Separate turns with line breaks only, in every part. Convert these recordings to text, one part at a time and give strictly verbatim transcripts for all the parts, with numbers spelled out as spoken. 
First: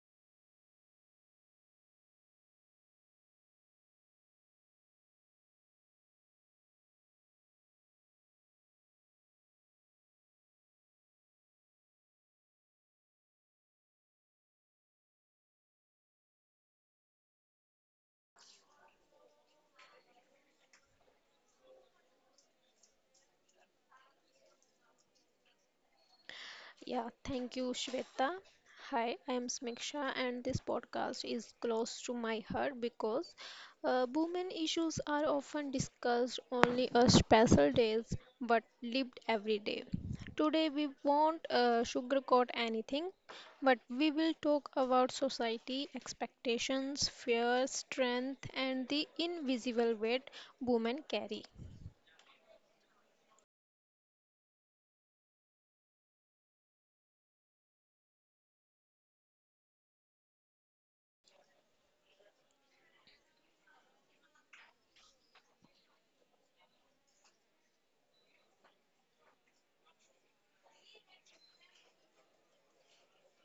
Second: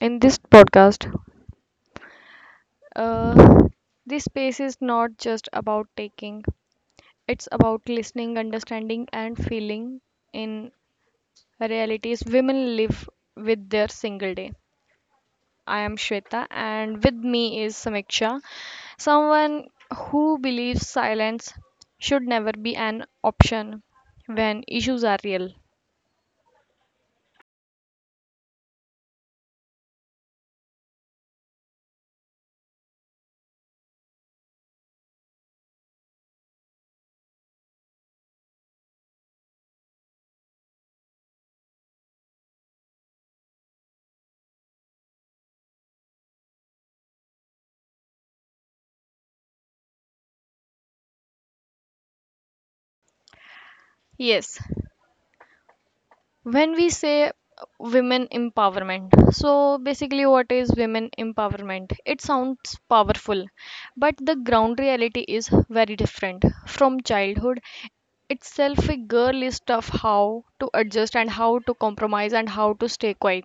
in this podcast, uh, this space is not just about taking, it's about listening, understanding, and feeling in realities women live with their single day. I am Shweta, and with me is Samiksha, someone who believes silence should never be an option when issues are real.
Yeah, thank you, Shweta. Hi, I am Smiksha, and this podcast is close to my heart because uh, women issues are often discussed only on special days but lived every day. Today, we won't uh, sugarcoat anything, but we will talk about society, expectations, fear, strength, and the invisible weight women carry.
Yes, when we say women empowerment, so basically what is women empowerment? It sounds powerful, but the ground reality is very different. From childhood itself a girl is taught how to adjust and how to compromise and how to stay quiet.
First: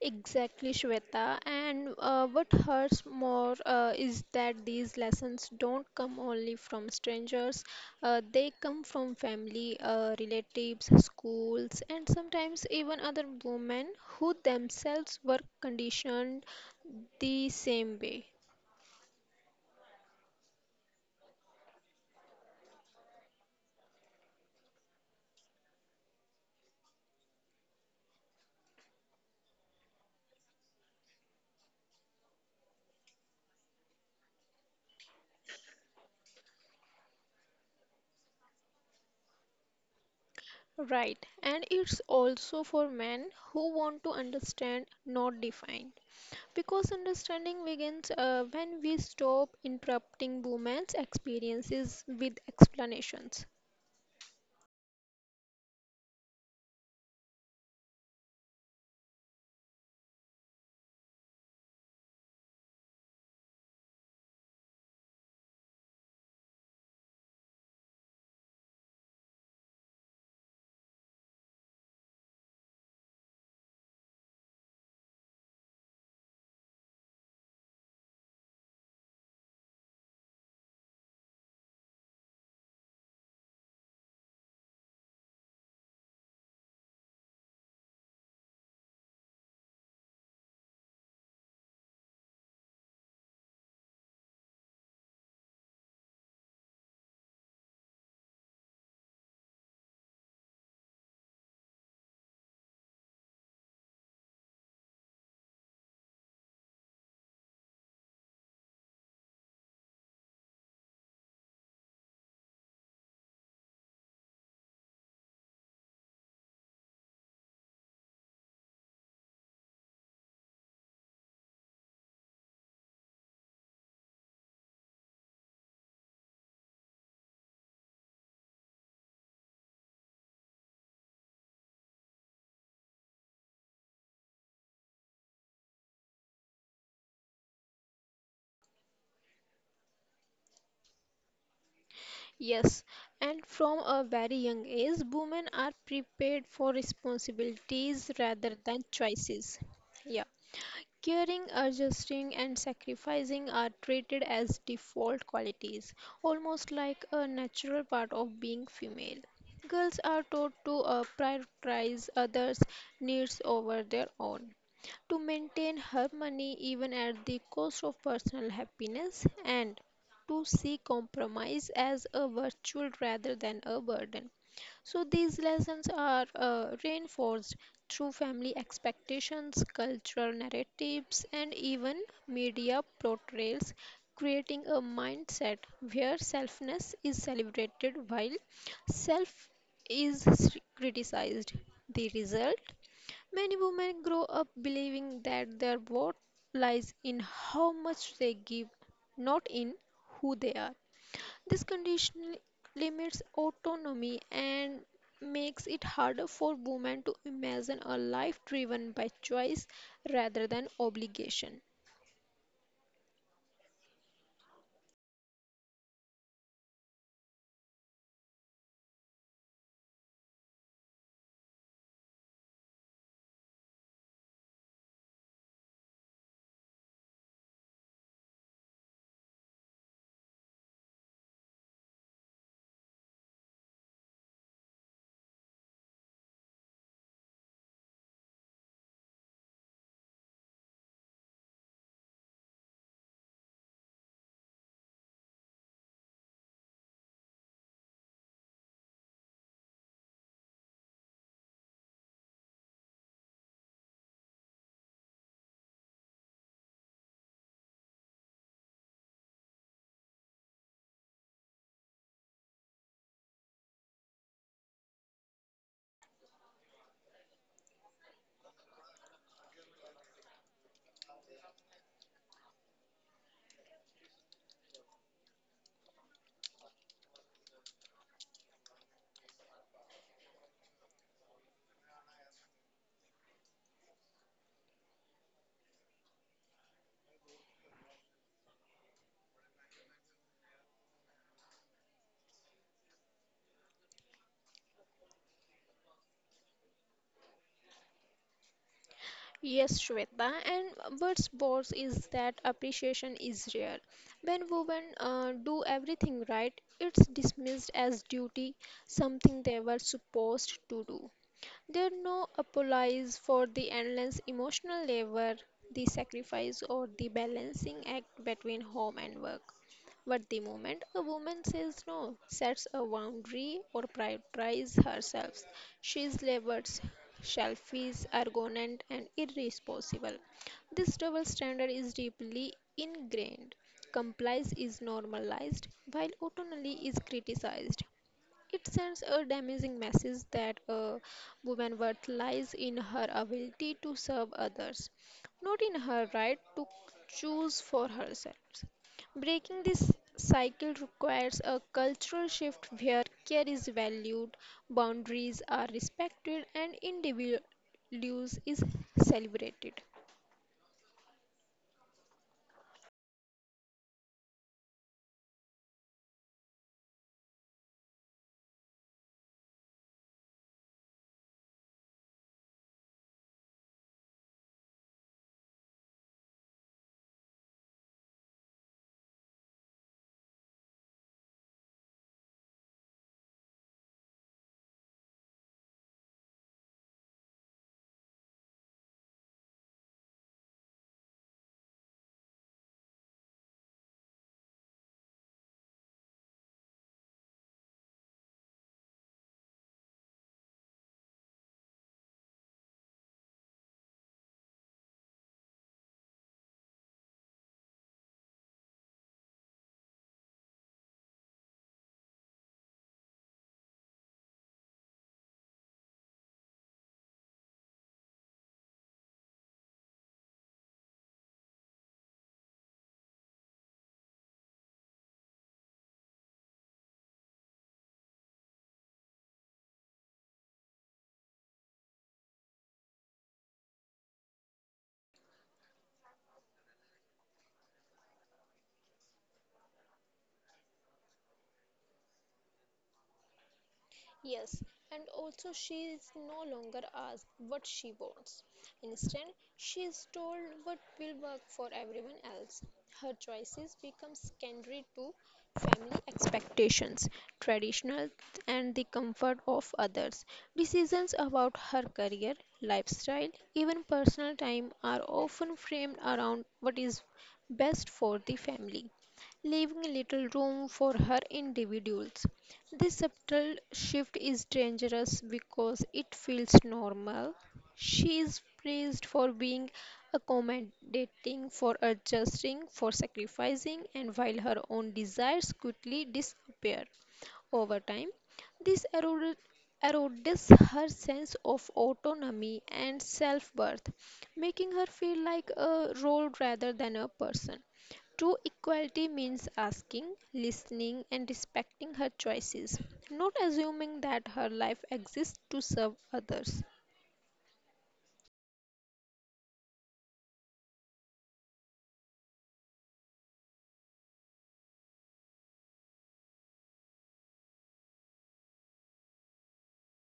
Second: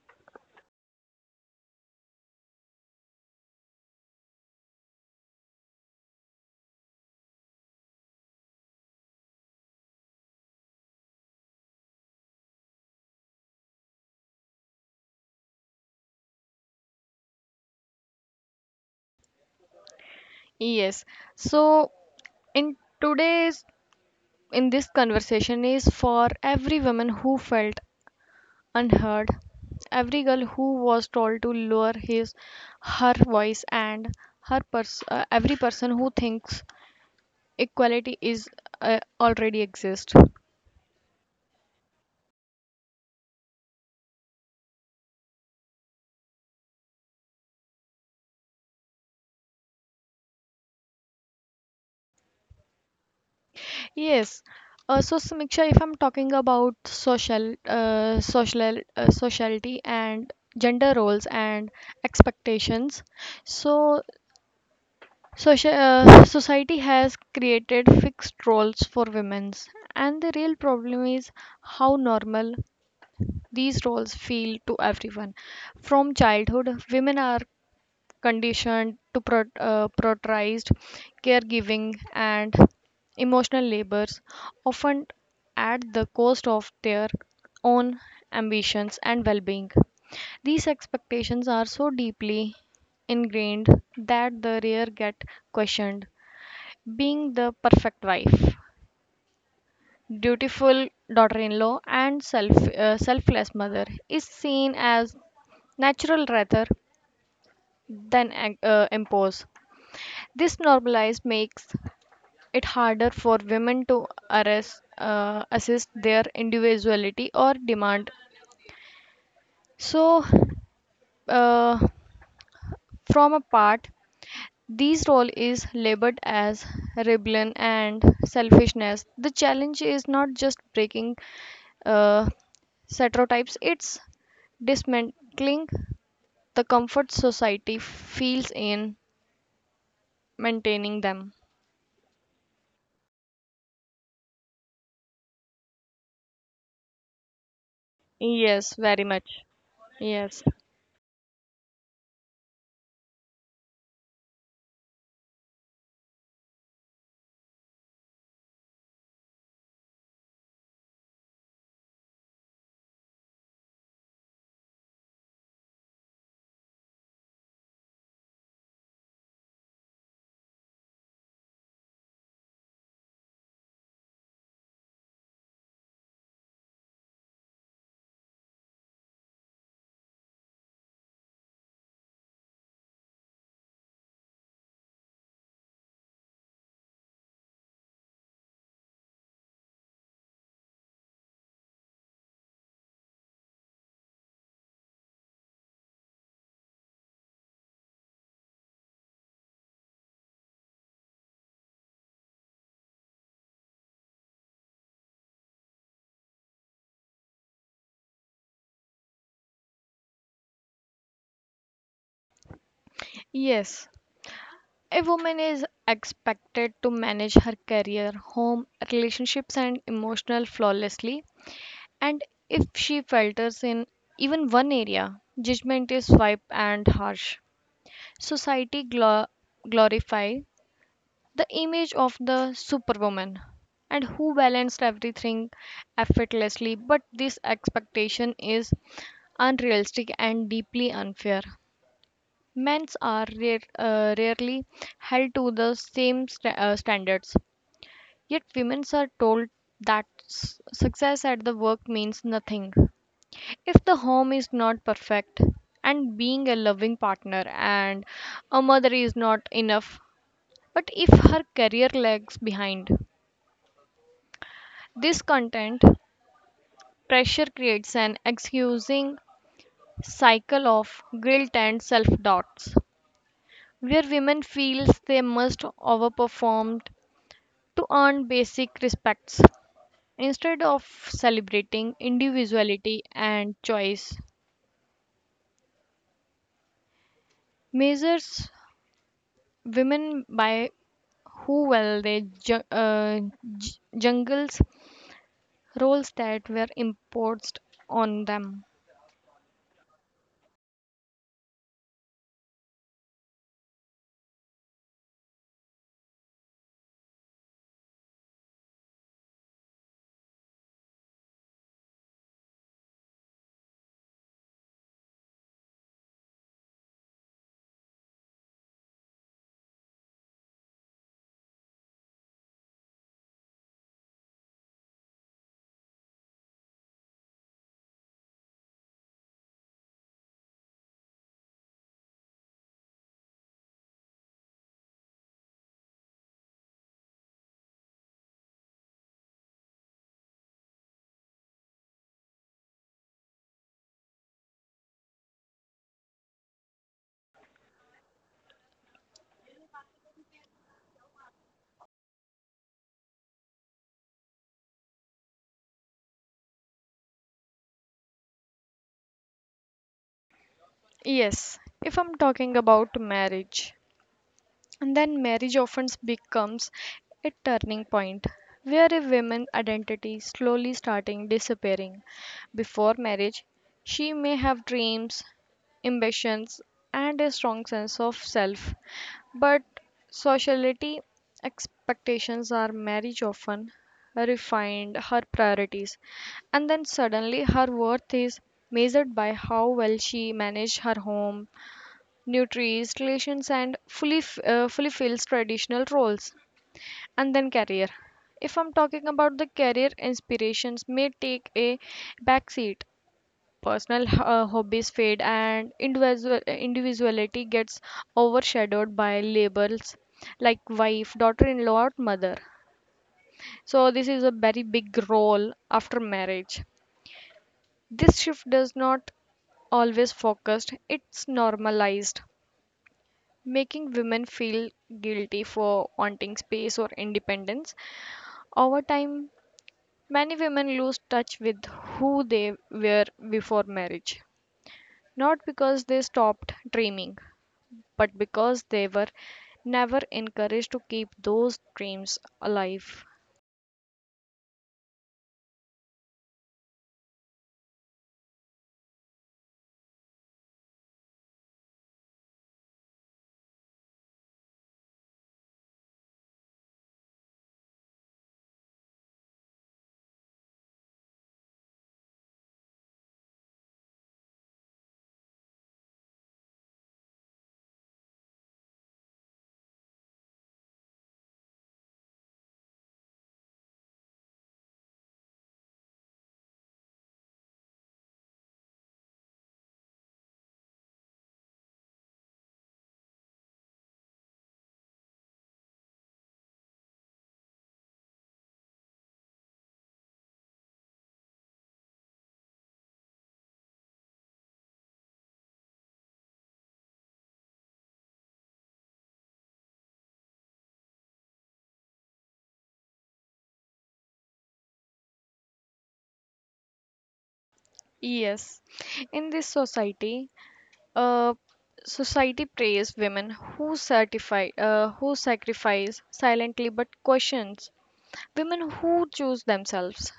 Exactly, Shweta. And uh, what hurts more uh, is that these lessons don't come only from strangers, uh, they come from family, uh, relatives, schools, and sometimes even other women who themselves were conditioned the same way.
Yes. So in today's, in this conversation is for every woman who felt unheard. Every girl who was told to lower his, her voice and her pers- uh, every person who thinks equality is uh, already exists.
Right, and it's also for men who want to understand, not define. Because understanding begins uh, when we stop interrupting women's experiences with explanations.
Yes. Uh, so Samiksha, if I'm talking about social, uh, social, uh, sociality and gender roles and expectations, so social uh, society has created fixed roles for women, and the real problem is how normal these roles feel to everyone. From childhood, women are conditioned to pro- uh, prioritized caregiving and emotional labors, often at the cost of their own ambitions and well being. These expectations are so deeply ingrained that the rare get questioned. Being the perfect wife, dutiful daughter in law, and self, uh, selfless mother is seen as natural rather than ag- uh, impose. This normalize makes it harder for women to arrest, uh, assist their individuality or demand. So, uh, from a part, these role is labeled as rebellion and selfishness. The challenge is not just breaking uh, stereotypes; it's dismantling the comfort society feels in maintaining them.
Yes, and from a very young age, women are prepared for responsibilities rather
Yes,
than
very much.
choices. Yeah.
Yes.
Caring, adjusting, and sacrificing are treated as default qualities, almost like a natural part of being female. Girls are taught to uh, prioritize others' needs over their own, to maintain harmony even at the cost of personal happiness, and to see compromise as a virtue rather than a burden. So, these lessons are uh, reinforced through family expectations, cultural narratives, and even media portrayals, creating a mindset where selfness is celebrated while self is criticized. The result: many women grow up believing that their worth lies in how much they give, not in who they are. This condition limits autonomy and makes it harder for women to imagine a life driven by choice rather than obligation.
Yes, a woman is expected to manage her career, home, relationships, and emotional flawlessly. And if she falters in even one area, judgment is swift and harsh. Society glo- glorify the image of the superwoman and who balanced everything effortlessly, but this expectation is unrealistic and deeply unfair. Men's are rare, uh, rarely held to the same sta uh, standards, yet women are told that s- success at the work means nothing. If the home is not perfect, and being a loving partner and a mother is not enough, but if her career lags behind, this content pressure creates an excusing cycle of guilt and self doubts, where women feels they must overperform to earn basic respects. Instead of celebrating individuality and choice, measures women by who well they ju- uh, j- jungles roles that were imposed on them.
Yes, Shweta, and what's boss is that appreciation is rare. When women uh, do everything right, it's dismissed as duty, something they were supposed to do. There no apologies for the endless emotional labor, the sacrifice, or the balancing act between home and work. But the moment a woman says no, sets a boundary, or prioritizes herself, she is labeled selfish, arrogant, and irresponsible. This double standard is deeply ingrained. Compliance is normalized, while autonomy is criticized. It sends a damaging message that a woman's worth lies in her ability to serve others, not in her right to choose for herself. Breaking this cycle requires a cultural shift where care is valued, boundaries are respected, and individuals is celebrated.
Yes, if I'm talking about marriage, and then marriage often becomes a turning point where a woman's identity slowly starting disappearing. Before marriage, she may have dreams, ambitions, and a strong sense of self, but sociality expectations are marriage often refined her priorities, and then suddenly her worth is measured by how well she managed her home, nurtures relations and fully f- uh, fulfills traditional roles, and then career. If I'm talking about the career, inspirations may take a backseat, personal uh, hobbies fade and individual individuality gets overshadowed by labels like wife, daughter-in-law or mother. So this is a very big role after marriage. This shift does not always focused, it's normalized, making women feel guilty for wanting space or independence. Over time, many women lose touch with who they were before marriage, not because they stopped dreaming, but because they were never encouraged to keep those dreams alive.
Yes, and also she is no longer asked what she wants. Instead, she is told what will work for everyone else. Her choices become secondary to family expectations, traditional and the comfort of others. Decisions about her career, lifestyle, even personal time are often framed around what is best for the family, leaving little room for her individuals. This subtle shift is dangerous because it feels normal. She is praised for being accommodating, for adjusting, for sacrificing, and while her own desires quickly disappear over time, this erode- erodes her sense of autonomy and self worth, making her feel like a role rather than a person. True equality means asking, listening, and respecting her choices, not assuming that her life exists to serve others.
Yes, in this society, uh, society praise women who certify uh, who sacrifice silently but questions women who choose themselves.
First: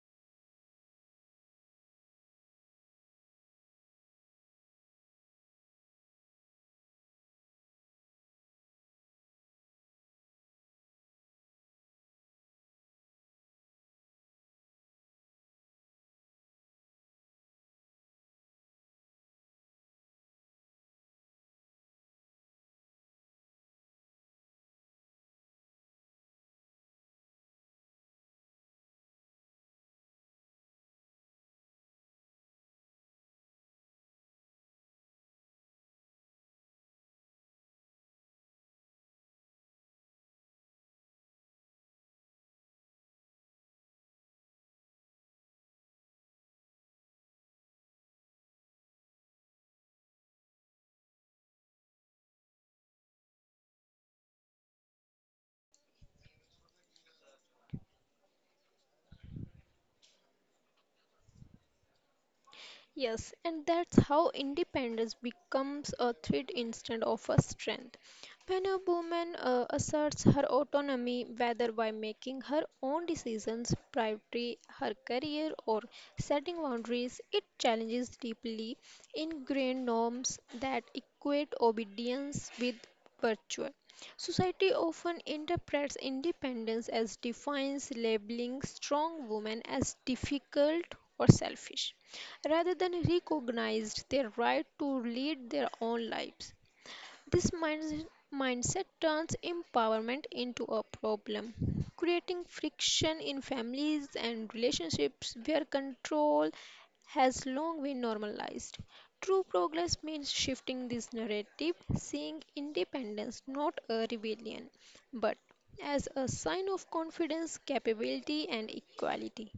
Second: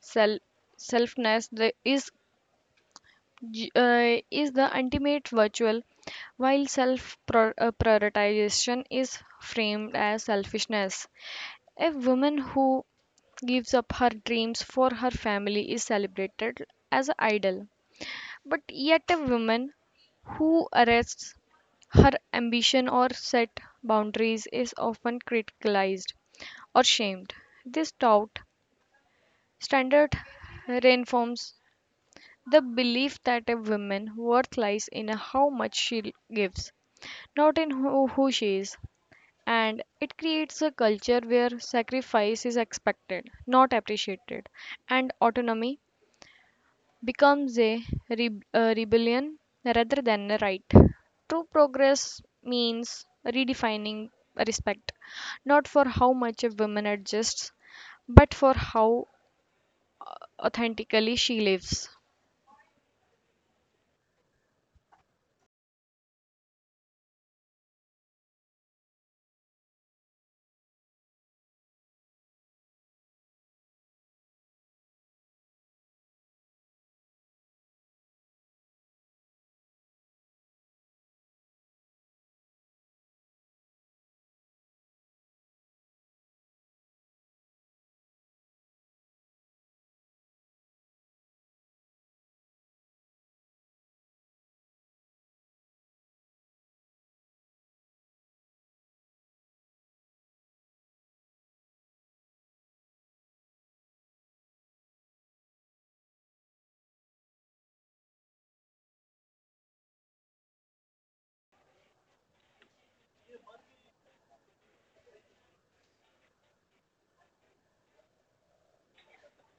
Self Selfness the, is j- uh, is the ultimate virtual, while self pro- uh, prioritization is framed as selfishness. A woman who gives up her dreams for her family is celebrated as an idol, but yet a woman who arrests her ambition or set boundaries is often criticized or shamed. This doubt standard reinforms the belief that a woman's worth lies in how much she gives, not in who, who she is. And it creates a culture where sacrifice is expected, not appreciated, and autonomy becomes a, re- a rebellion rather than a right. True progress means redefining respect, not for how much a woman adjusts, but for how authentically she lives.
Yes, and that's how independence becomes a threat instead of a strength. When a woman uh, asserts her autonomy, whether by making her own decisions, priority her career, or setting boundaries, it challenges deeply ingrained norms that equate obedience with virtue. Society often interprets independence as defiance, labeling strong women as difficult or selfish, rather than recognized their right to lead their own lives. This minds- mindset turns empowerment into a problem, creating friction in families and relationships where control has long been normalized. True progress means shifting this narrative, seeing independence not a rebellion, but as a sign of confidence, capability, and equality.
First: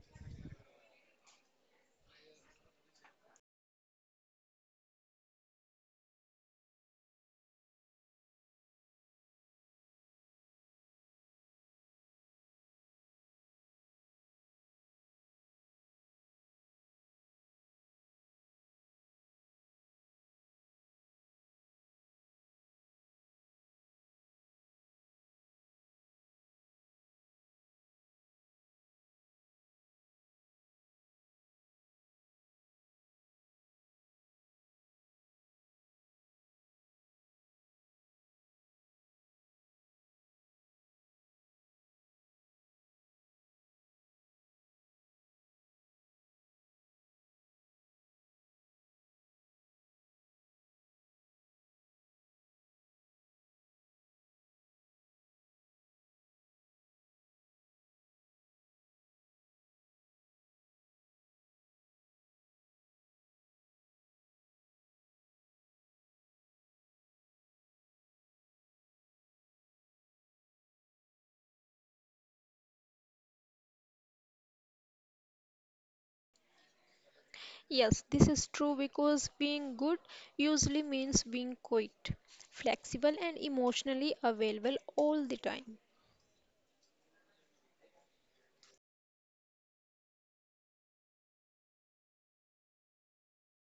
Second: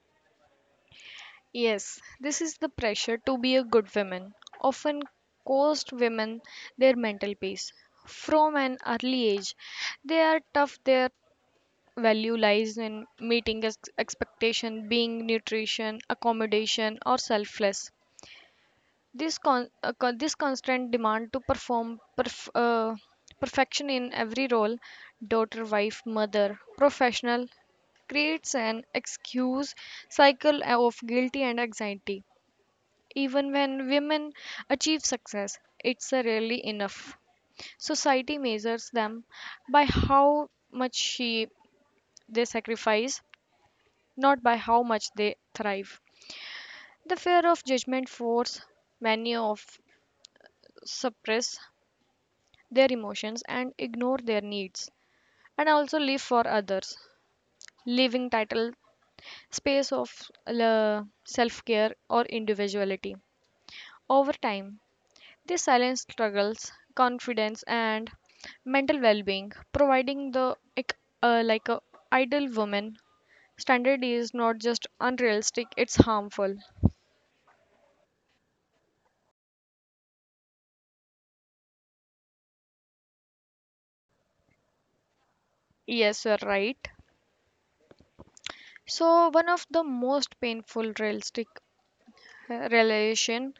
Yes, this is the pressure to be a good woman, often cost women their mental peace. From an early age, they are tough, their value lies in meeting ex- expectation, being nutrition, accommodation, or selfless. This, con- uh, con- this constant demand to perform perf- uh, perfection in every role, daughter, wife, mother, professional, creates an excuse cycle of guilty and anxiety. Even when women achieve success, it's uh, rarely enough. So, society measures them by how much she, they sacrifice, not by how much they thrive. The fear of judgment force many of suppress their emotions and ignore their needs, and also live for others, leaving title space of uh, self-care or individuality. Over time, they silence struggles, confidence, and mental well-being, providing the ec- uh, like a ideal woman standard is not just unrealistic; it's harmful.
Yes, this is true because being good usually means being quiet, flexible, and emotionally available all the time.
Yes, you're right. So one of the most painful realistic uh, realization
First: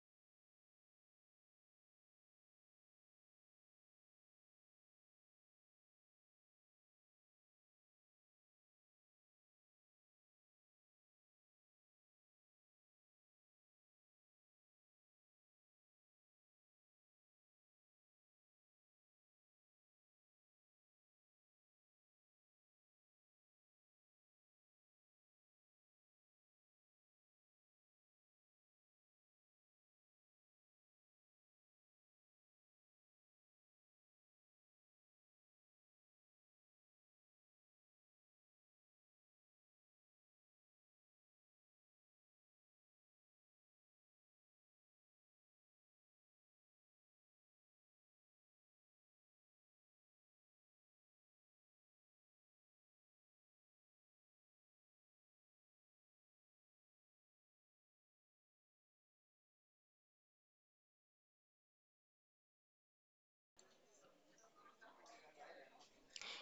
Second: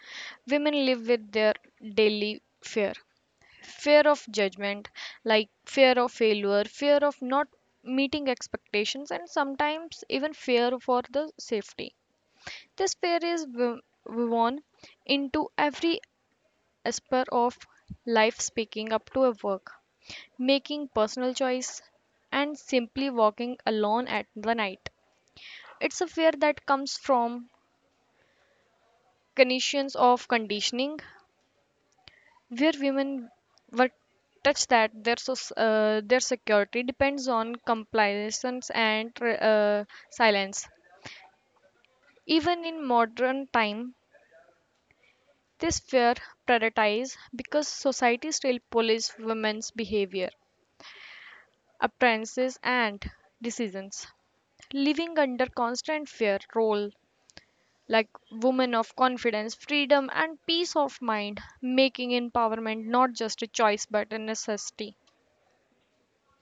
women live with their daily fear, fear of judgment, like fear of failure, fear of not meeting expectations, and sometimes even fear for the safety. This fear is wo- woven into every aspect of life, speaking up to a work, making personal choice, and simply walking alone at the night. It's a fear that comes from conditions of conditioning, where women were touched that their soc- uh, their security depends on compliance and uh, silence. Even in modern time, this fear prioritize because society still police women's behavior, appearances, and decisions. Living under constant fear role like women of confidence, freedom, and peace of mind, making empowerment not just a choice but a necessity.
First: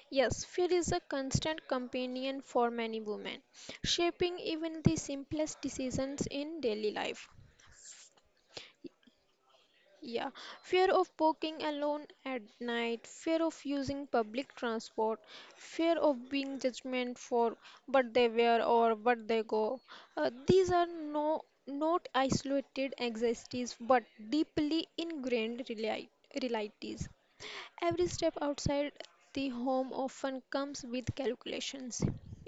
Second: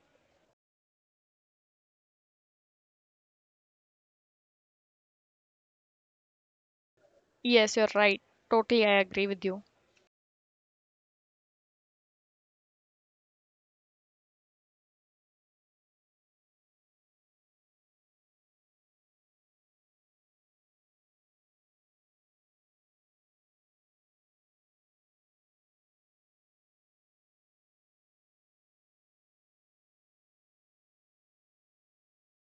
Yes, fear is a constant companion for many women, shaping even the simplest decisions in daily life.
Yes, you're right. Totally, I agree with you.
Yeah, fear of walking alone at night, fear of using public transport, fear of being judgment for what they wear or what they go. Uh, these are no not isolated anxieties but deeply ingrained reali- realities. Every step outside the home often comes with calculations.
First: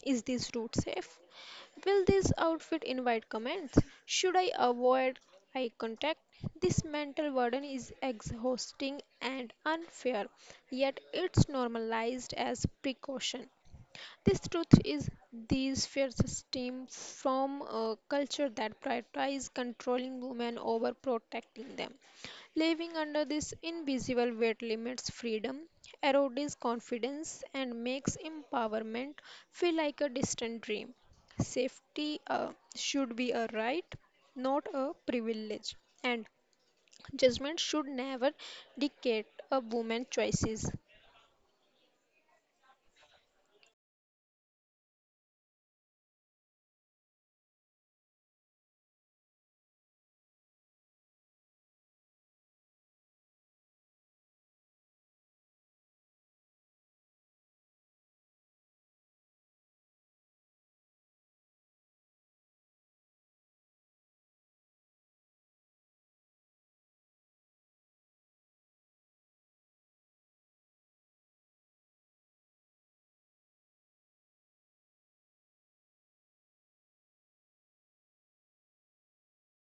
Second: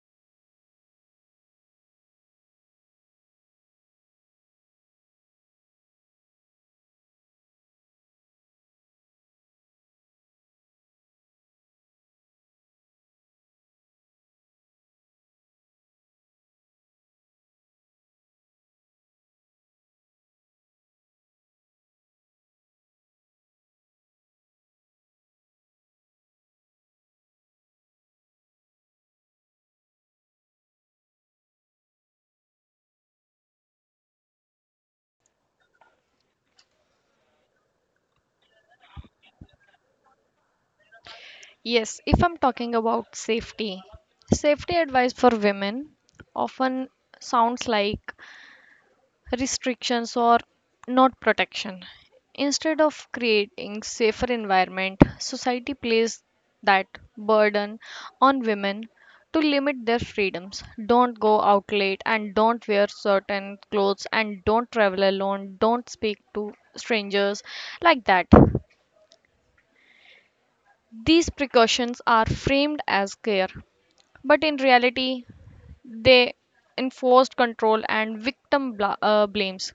Is this route safe? Will this outfit invite comments? Should I avoid eye contact. This mental burden is exhausting and unfair, yet it's normalized as precaution. This truth is these fears stem from a culture that prioritizes controlling women over protecting them. Living under this invisible weight limits freedom, erodes confidence, and makes empowerment feel like a distant dream. Safety uh, should be a right, not a privilege, and judgment should never dictate a woman's choices.
Yes, if I'm talking about safety, safety advice for women often sounds like restrictions or not protection. Instead of creating safer environment, society places that burden on women to limit their freedoms. Don't go out late and don't wear certain clothes and don't travel alone, don't speak to strangers, like that. These precautions are framed as care, but in reality, they enforced control and victim bla- uh, blames.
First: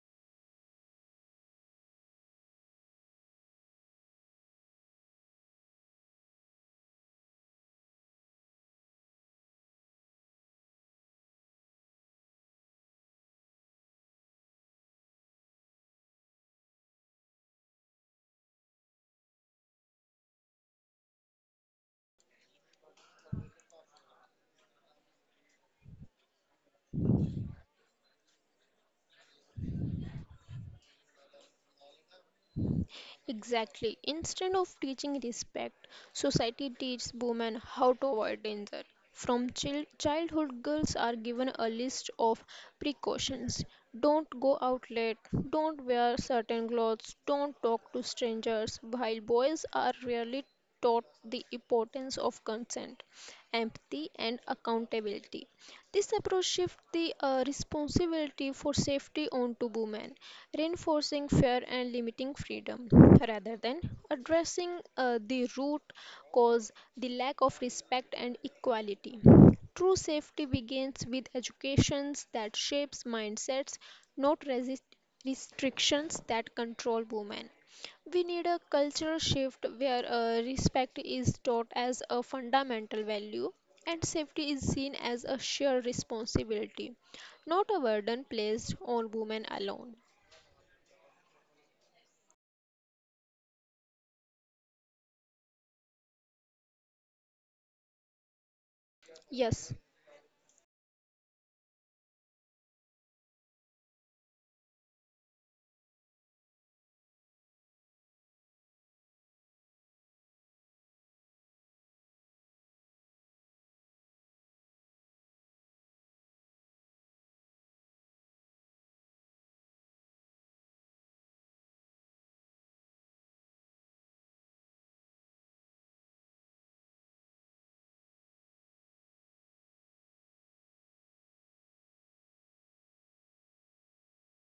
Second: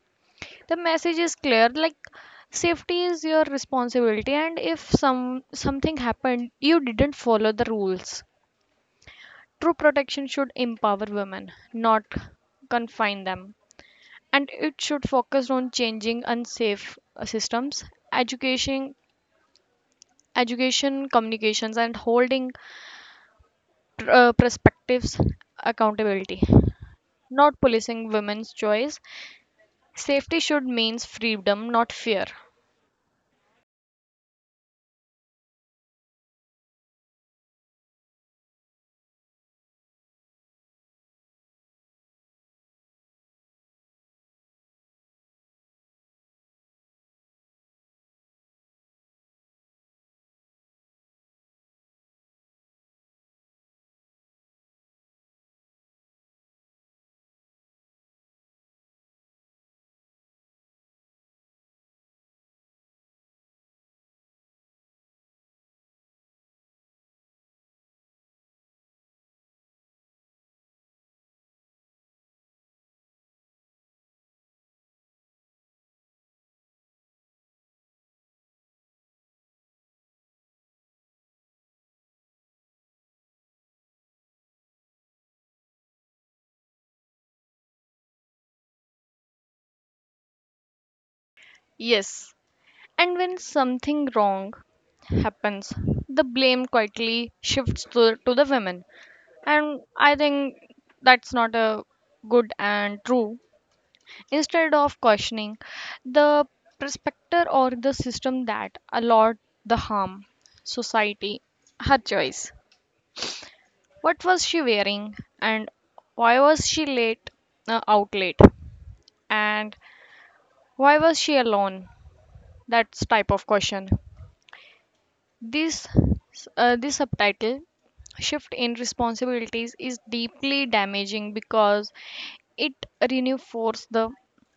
The message is clear, like safety is your responsibility, and if some something happened you didn't follow the rules. True protection should empower women, not confine them, and it should focus on changing unsafe uh, systems, education, education communications, and holding uh, perspectives accountability, not policing women's choice. Safety should means freedom, not fear.
Exactly. Instead of teaching respect, society teaches women how to avoid danger. From chil- childhood, girls are given a list of precautions. Don't go out late, don't wear certain clothes, don't talk to strangers, while boys are rarely taught the importance of consent, empathy, and accountability. This approach shifts the uh, responsibility for safety onto women, reinforcing fear and limiting freedom, rather than addressing uh, the root cause, the lack of respect and equality. True safety begins with educations that shapes mindsets, not resist restrictions that control women. We need a cultural shift where uh, respect is taught as a fundamental value and safety is seen as a shared responsibility, not a burden placed on women alone.
Yes, and when something wrong happens, the blame quietly shifts to, to the women.
Yes,
And I think that's not a good and true. Instead of questioning the perspective or the system that allowed the harm, society, her choice. What was she wearing and why was she late uh, out late? And why was she alone? That's type of question. This, uh, this subtitle, shift in responsibilities, is deeply damaging because it reinforces the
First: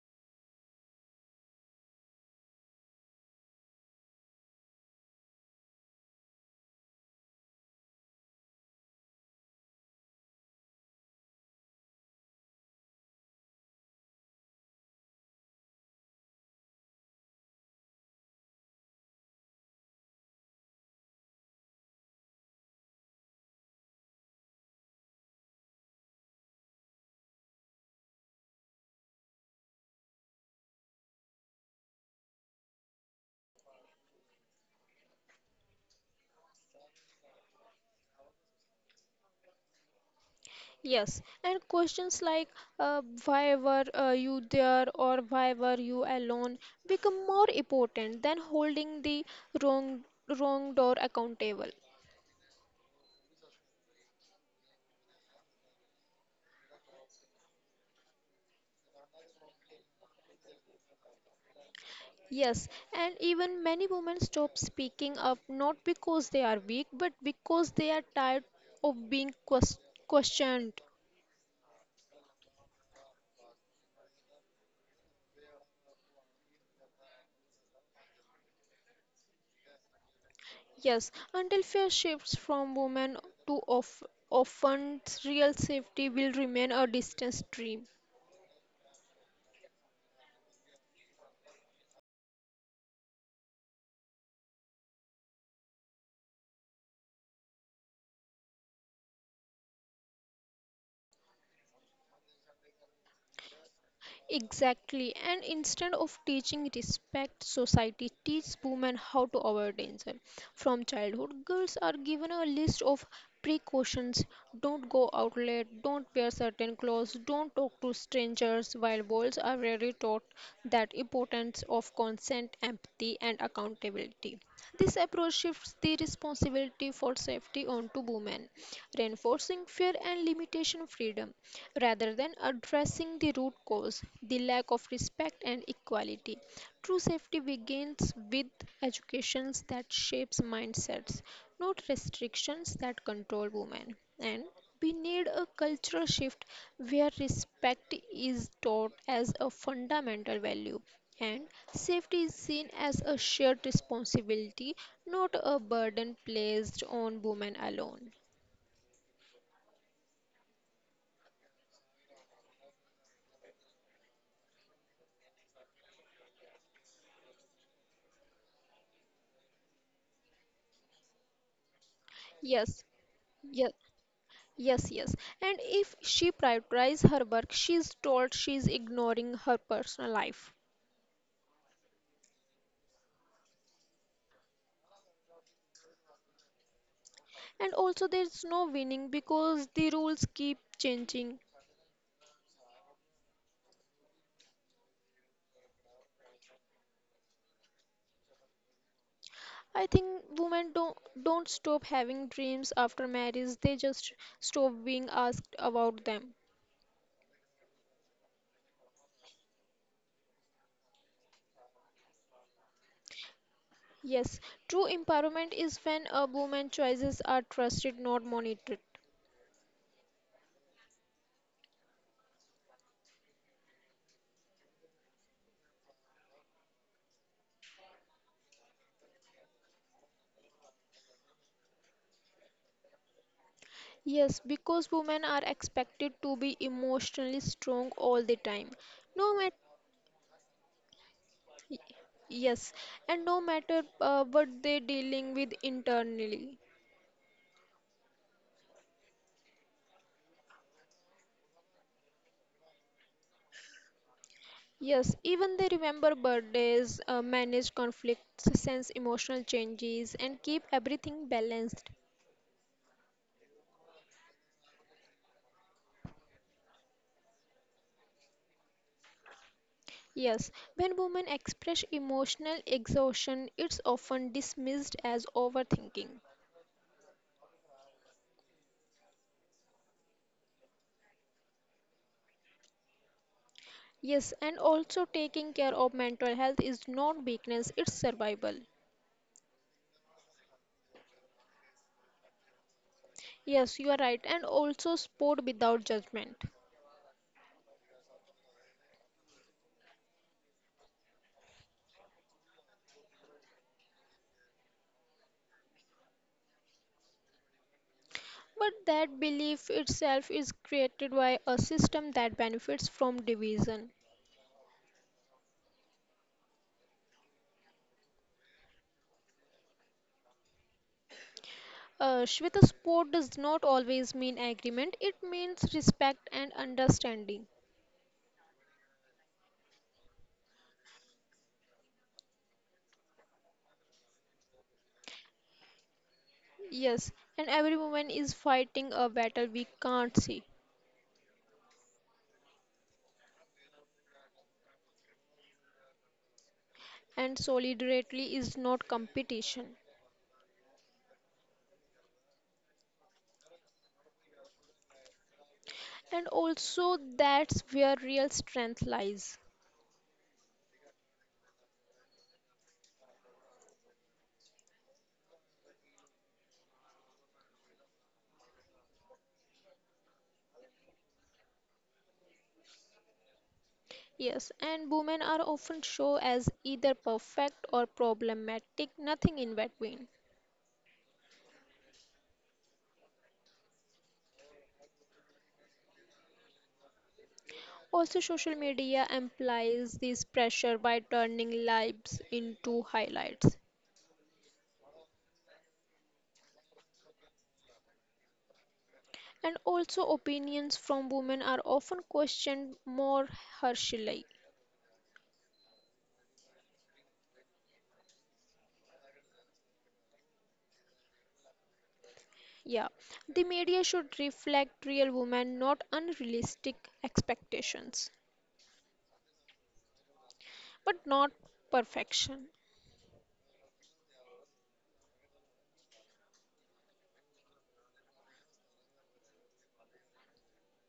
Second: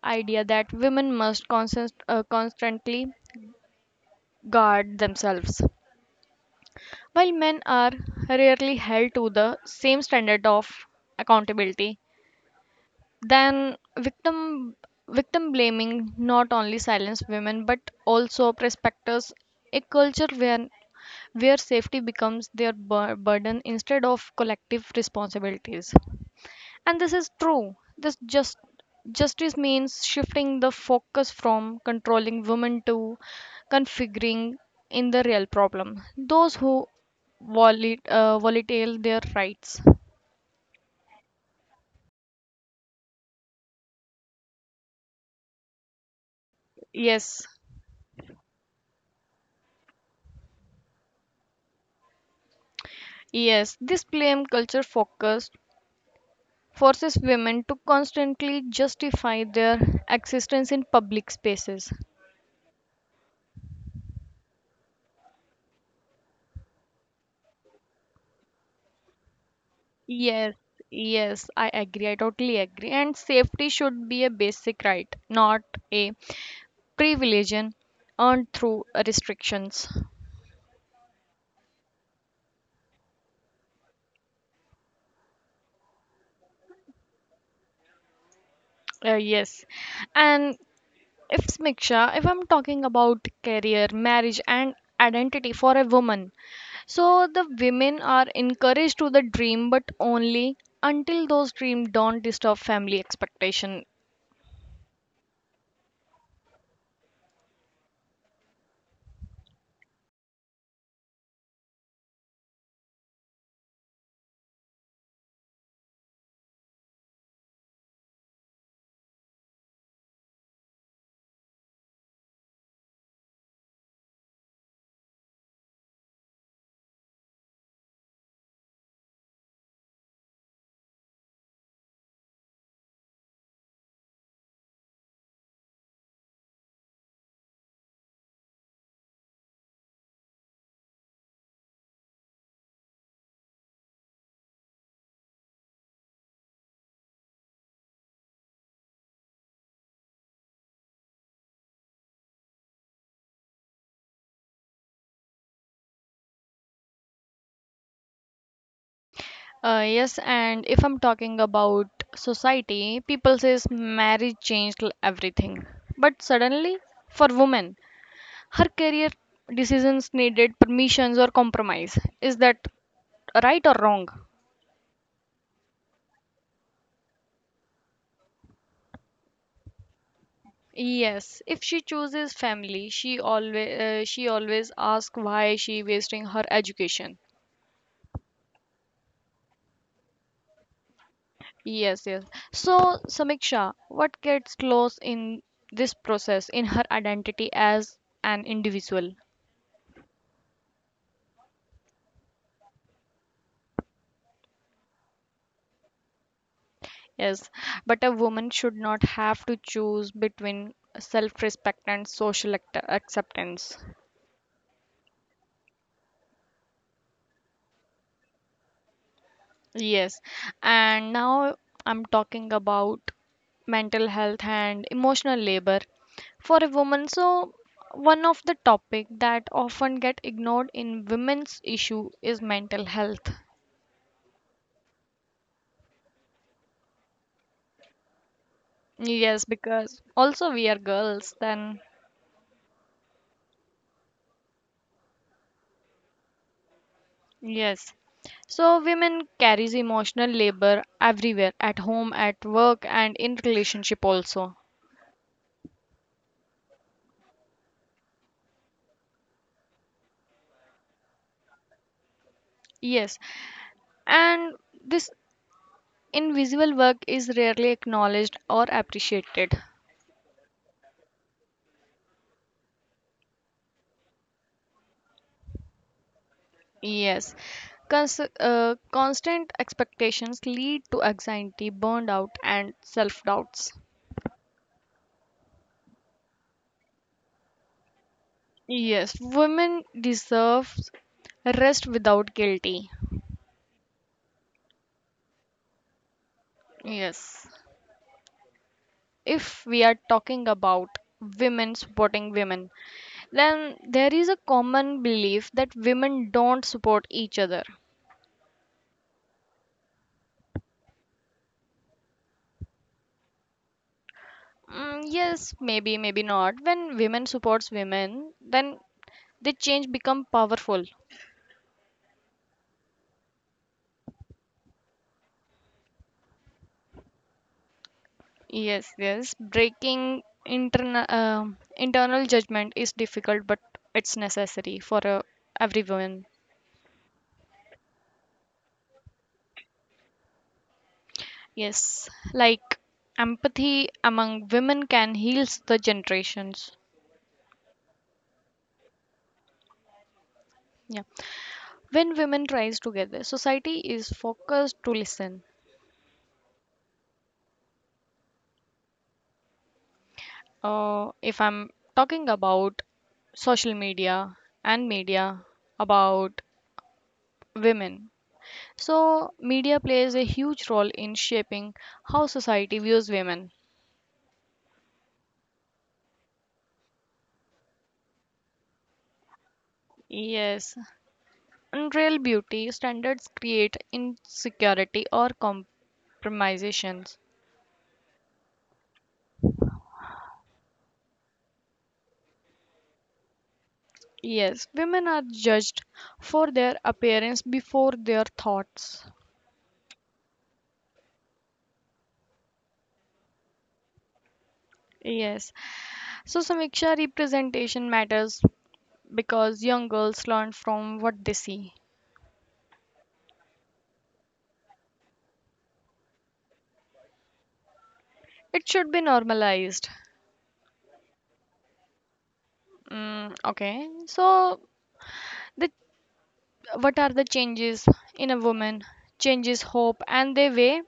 idea that women must constant, uh, constantly guard themselves, while men are rarely held to the same standard of accountability. Then, victim victim blaming not only silences women but also prospectors a culture where where safety becomes their bur- burden instead of collective responsibilities. And this is true, this just justice means shifting the focus from controlling women to configuring in the real problem, those who volat- uh, volatile their rights.
yes. And questions like uh, why were uh, you there or why were you alone become
Yes,
more important than holding the wrong wrong door accountable.
yes. This blame culture focus forces women to constantly justify their existence in public spaces.
Yes, and even many women stop speaking up not because they are weak, but because they are tired of being ques-
Yes,
questioned.
yes, I agree. I totally agree. And safety should be a basic right, not a privilege earned through restrictions.
Yes, until fear shifts from women to of often real safety will remain a distant dream.
Uh, yes. And if Smiksha, if I'm talking about career, marriage, and identity for a woman, so the women are encouraged to the dream, but only until those dreams don't disturb family expectation.
Exactly. And instead of teaching respect, society teaches women how to avoid danger. From childhood, girls are given a list of precautions. Don't go out late, don't wear certain clothes, don't talk to strangers, while boys are rarely taught that importance of consent, empathy, and accountability. This approach shifts the responsibility for safety onto women, reinforcing fear and limitation freedom, rather than addressing the root cause, the lack of respect and equality. True safety begins with educations that shapes mindsets, not restrictions that control women. And we need a cultural shift where respect is taught as a fundamental value and safety is seen as a shared responsibility, not a burden placed on women alone.
Uh, yes, and if I'm talking about society, people says marriage changed l- everything. But suddenly, for women, her career decisions needed permissions or compromise. Is that
Yes,
right
yes,
or wrong?
yes, yes. And if she prioritizes her work, she is told she is ignoring her personal life.
Yes, if she chooses family, she always uh, she always asks why she wasting her education.
And also, there's no winning because the rules keep changing.
Yes, yes. So, Samiksha, what gets lost in this process in her identity as an individual?
I think women don't don't stop having dreams after marriage. They just stop being asked about them.
Yes, but a woman should not have to choose between self-respect and social act acceptance.
Yes, true empowerment is when a woman's choices are trusted, not monitored.
Yes, and now I'm talking about mental health and emotional labor for a woman. So one of the topic that often get ignored in women's issue is mental health.
Yes, because women are expected to be emotionally strong all the time. No
Yes,
matter,
because also we are girls, then
yes, and no matter uh, what they're dealing with internally.
yes. So women carries emotional labor everywhere, at home, at work, and in relationship also.
Yes, even they remember birthdays, uh, manage conflicts, sense emotional changes, and keep everything balanced.
Yes. And this invisible work is rarely acknowledged or appreciated.
Yes, when women express emotional exhaustion, it's often dismissed as overthinking.
Yes. Cons- uh, constant expectations lead to anxiety, burnout, and self doubts.
Yes, and also taking care of mental health is not weakness, it's survival.
Yes, women deserve rest without guilty.
Yes, you are right, and also sport without judgment.
Yes. If we are talking about women supporting women, then there is a common belief that women don't support each other.
But that belief itself is created by a system that benefits from division.
Mm, yes, maybe, maybe not. When women supports women, then they change become powerful.
Uh, Shweta sport does not always mean agreement, it means respect and understanding.
Yes, yes. Breaking interna- uh, internal judgment is difficult, but it's necessary for uh, every woman.
Yes, and every woman is fighting a battle we can't see,
Yes, like empathy among women can heal the generations.
and solidarity is not competition.
Yeah, when women rise together, society is focused to listen.
And also, that's where real strength lies.
Uh, if I'm talking about social media and media about women. So, media plays a huge role in shaping how society views women.
Yes, and women are often shown as either perfect or problematic, nothing in between.
Yes, unreal beauty standards create insecurity or compromisations.
Also, social media implies this pressure by turning lives into highlights.
Yes, women are judged for their appearance before their thoughts.
And also, opinions from women are often questioned more harshly.
Yes, so Samiksha representation matters because young girls learn from what they see.
Yeah, the media should reflect real women, not unrealistic expectations,
It should be normalized.
but not perfection.
Mm, okay, so the what are the changes in a woman? Changes hope and their way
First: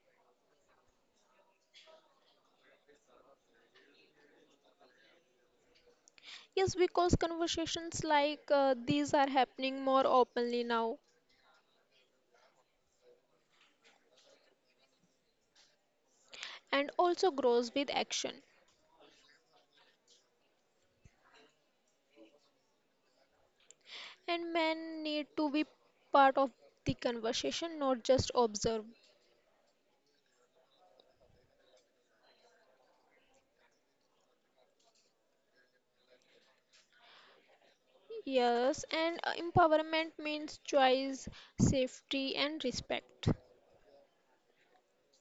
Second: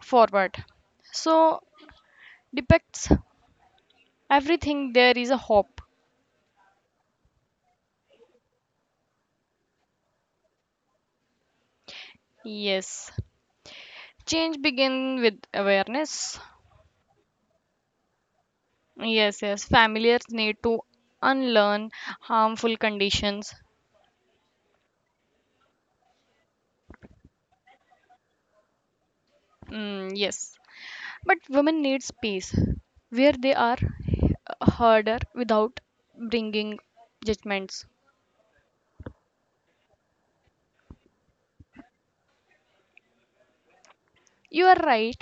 forward. So depicts everything there is a hope.
Yes, because conversations like uh, these are happening more openly now
Yes, change begin with awareness.
and also grows with action.
Yes, yes, familiars need to unlearn harmful conditions.
And men need to be part of the conversation, not just observe.
Mm, yes, but women need space where they are harder without bringing judgments.
Yes, and uh, empowerment means choice, safety, and respect.
You are right,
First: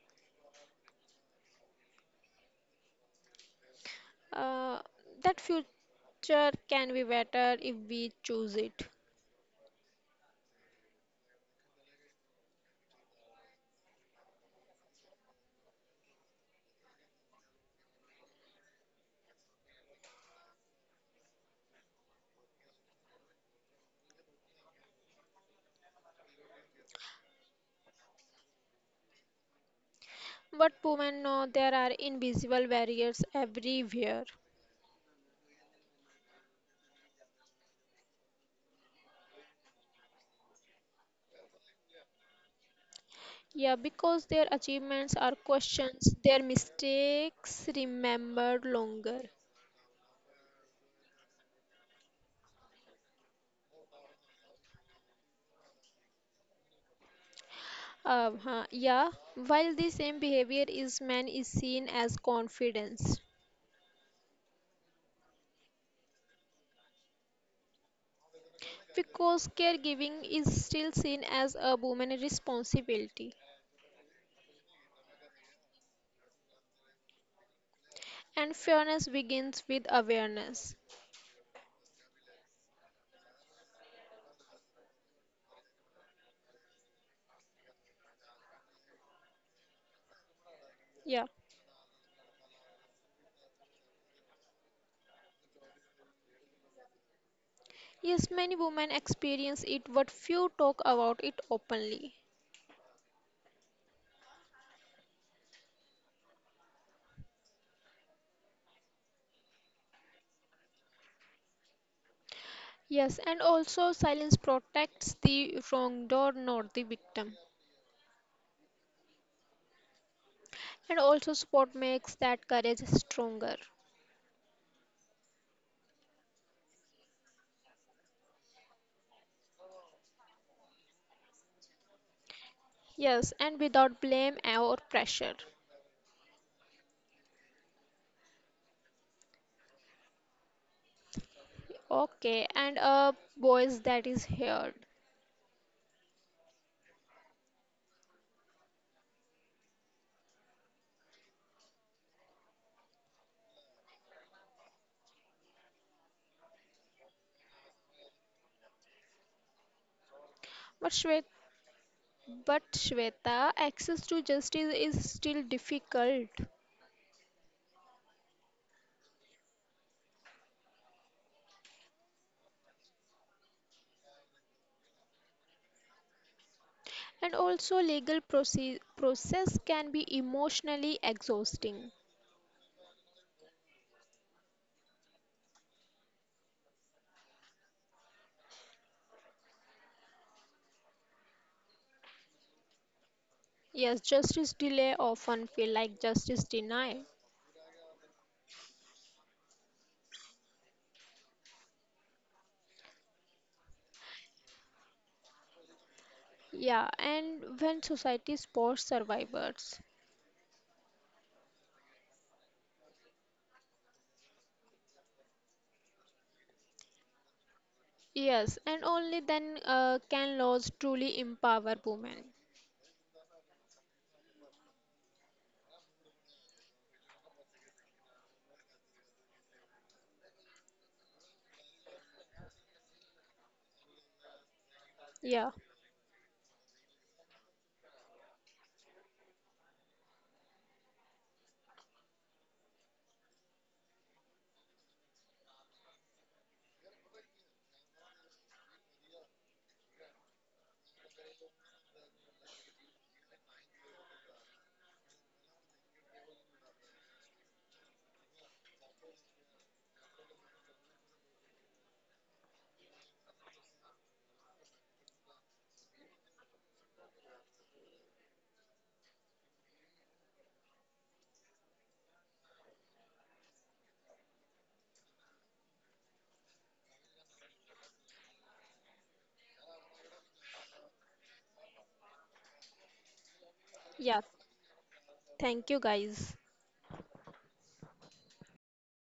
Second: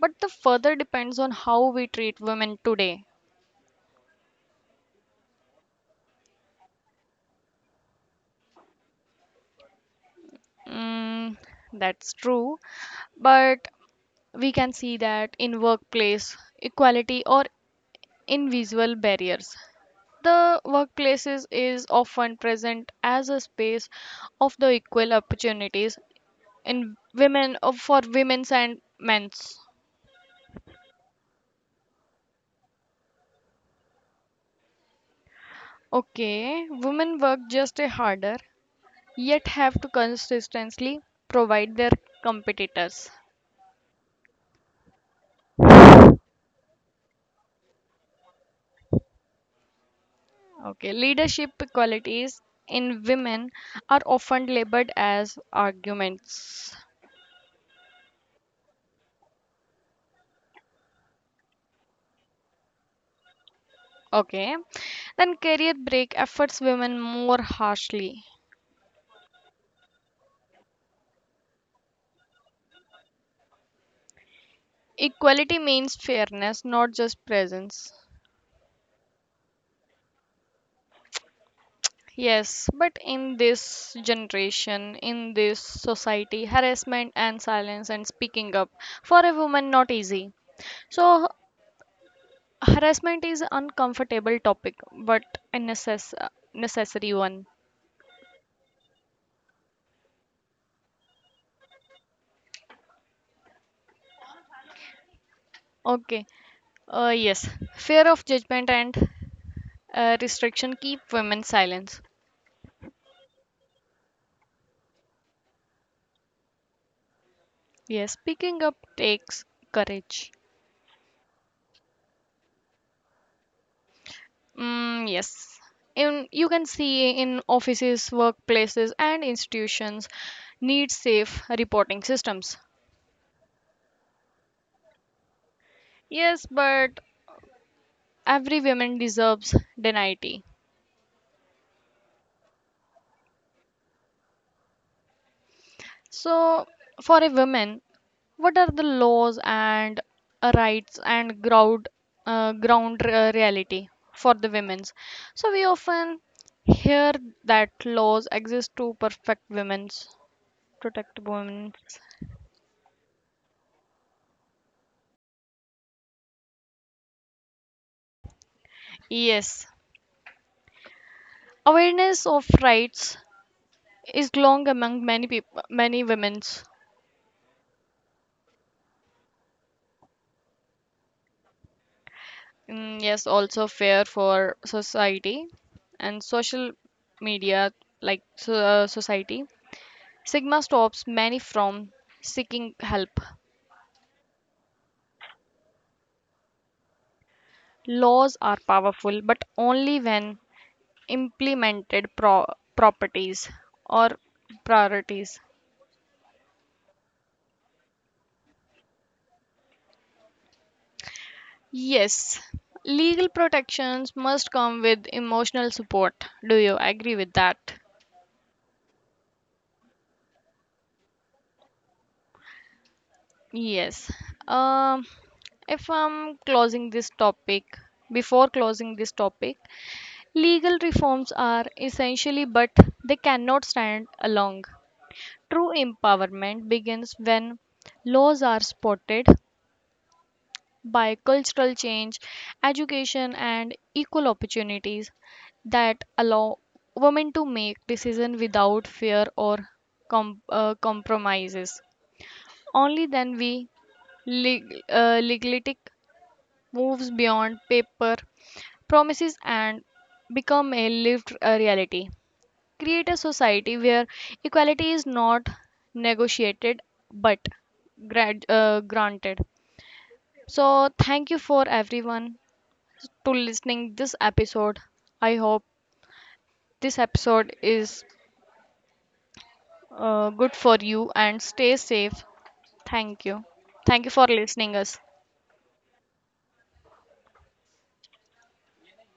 but the further depends on how we treat women today.
Uh, that future can be better if we choose it.
Mm, that's true, but we can see that in workplace equality or in visual barriers. The workplaces is often present as a space of the equal opportunities in women of for women's and men's.
But women know there are invisible barriers everywhere.
Okay, women work just a harder, yet have to consistently provide their competitors.
Yeah, because their achievements are questions, their mistakes remembered longer.
Okay, leadership qualities in women are often labeled as arguments.
Uh, huh, yeah, while the same behavior is man is seen as confidence,
Okay, then career break efforts women more harshly.
because caregiving is still seen as a woman responsibility,
Equality means fairness, not just presence.
and fairness begins with awareness.
Yes, but in this generation, in this society, harassment and silence and speaking up for a woman not easy.
Yeah,
So harassment is uncomfortable topic, but a necess- necessary one.
yes, many women experience it, but few talk about it openly.
Okay. Uh, yes, fear of judgment and uh, restriction keep women silent.
Yes, and also silence protects the wrongdoer, not the victim.
Yes, speaking up takes courage.
And also, sport makes that courage stronger.
Mm, yes. In, you can see in offices, workplaces, and institutions need safe reporting systems.
Yes, and without blame or pressure.
Yes, but every woman deserves dignity.
Okay, and uh, boys, that is heard.
So, for a woman, what are the laws and uh, rights and ground uh, ground uh, reality for the women's? So we often hear that laws exist to perfect women's
But
protect
Shweta,
women's.
but Shweta, access to justice is still difficult,
Yes, awareness of rights is long among many people, many women.
and also legal proce- process can be emotionally exhausting.
Mm, yes, also fair for society and social media, like so- uh, society. Sigma stops many from seeking help.
Yes, justice delay often feel like justice denied.
Laws are powerful, but only when implemented pro- properties or priorities.
Yeah, and when society supports survivors,
Yes, legal protections must come with emotional support. Do you agree with that?
yes, and only then uh, can laws truly empower women.
Yes. Um, if I'm closing this topic, before closing this topic, legal reforms are essentially, but they cannot stand alone.
Yeah,
True empowerment begins when laws are supported by cultural change, education, and equal opportunities that allow women to make decisions without fear or com- uh, compromises. Only then we leg- uh, legalistic moves beyond paper promises and become a lived uh, reality. Create a society where equality is not negotiated but grad- uh, granted. So thank you for everyone to listening this episode. I hope this episode is uh, good for you and stay safe. Thank you. Thank you
yeah.
for listening us.
Thank you, guys.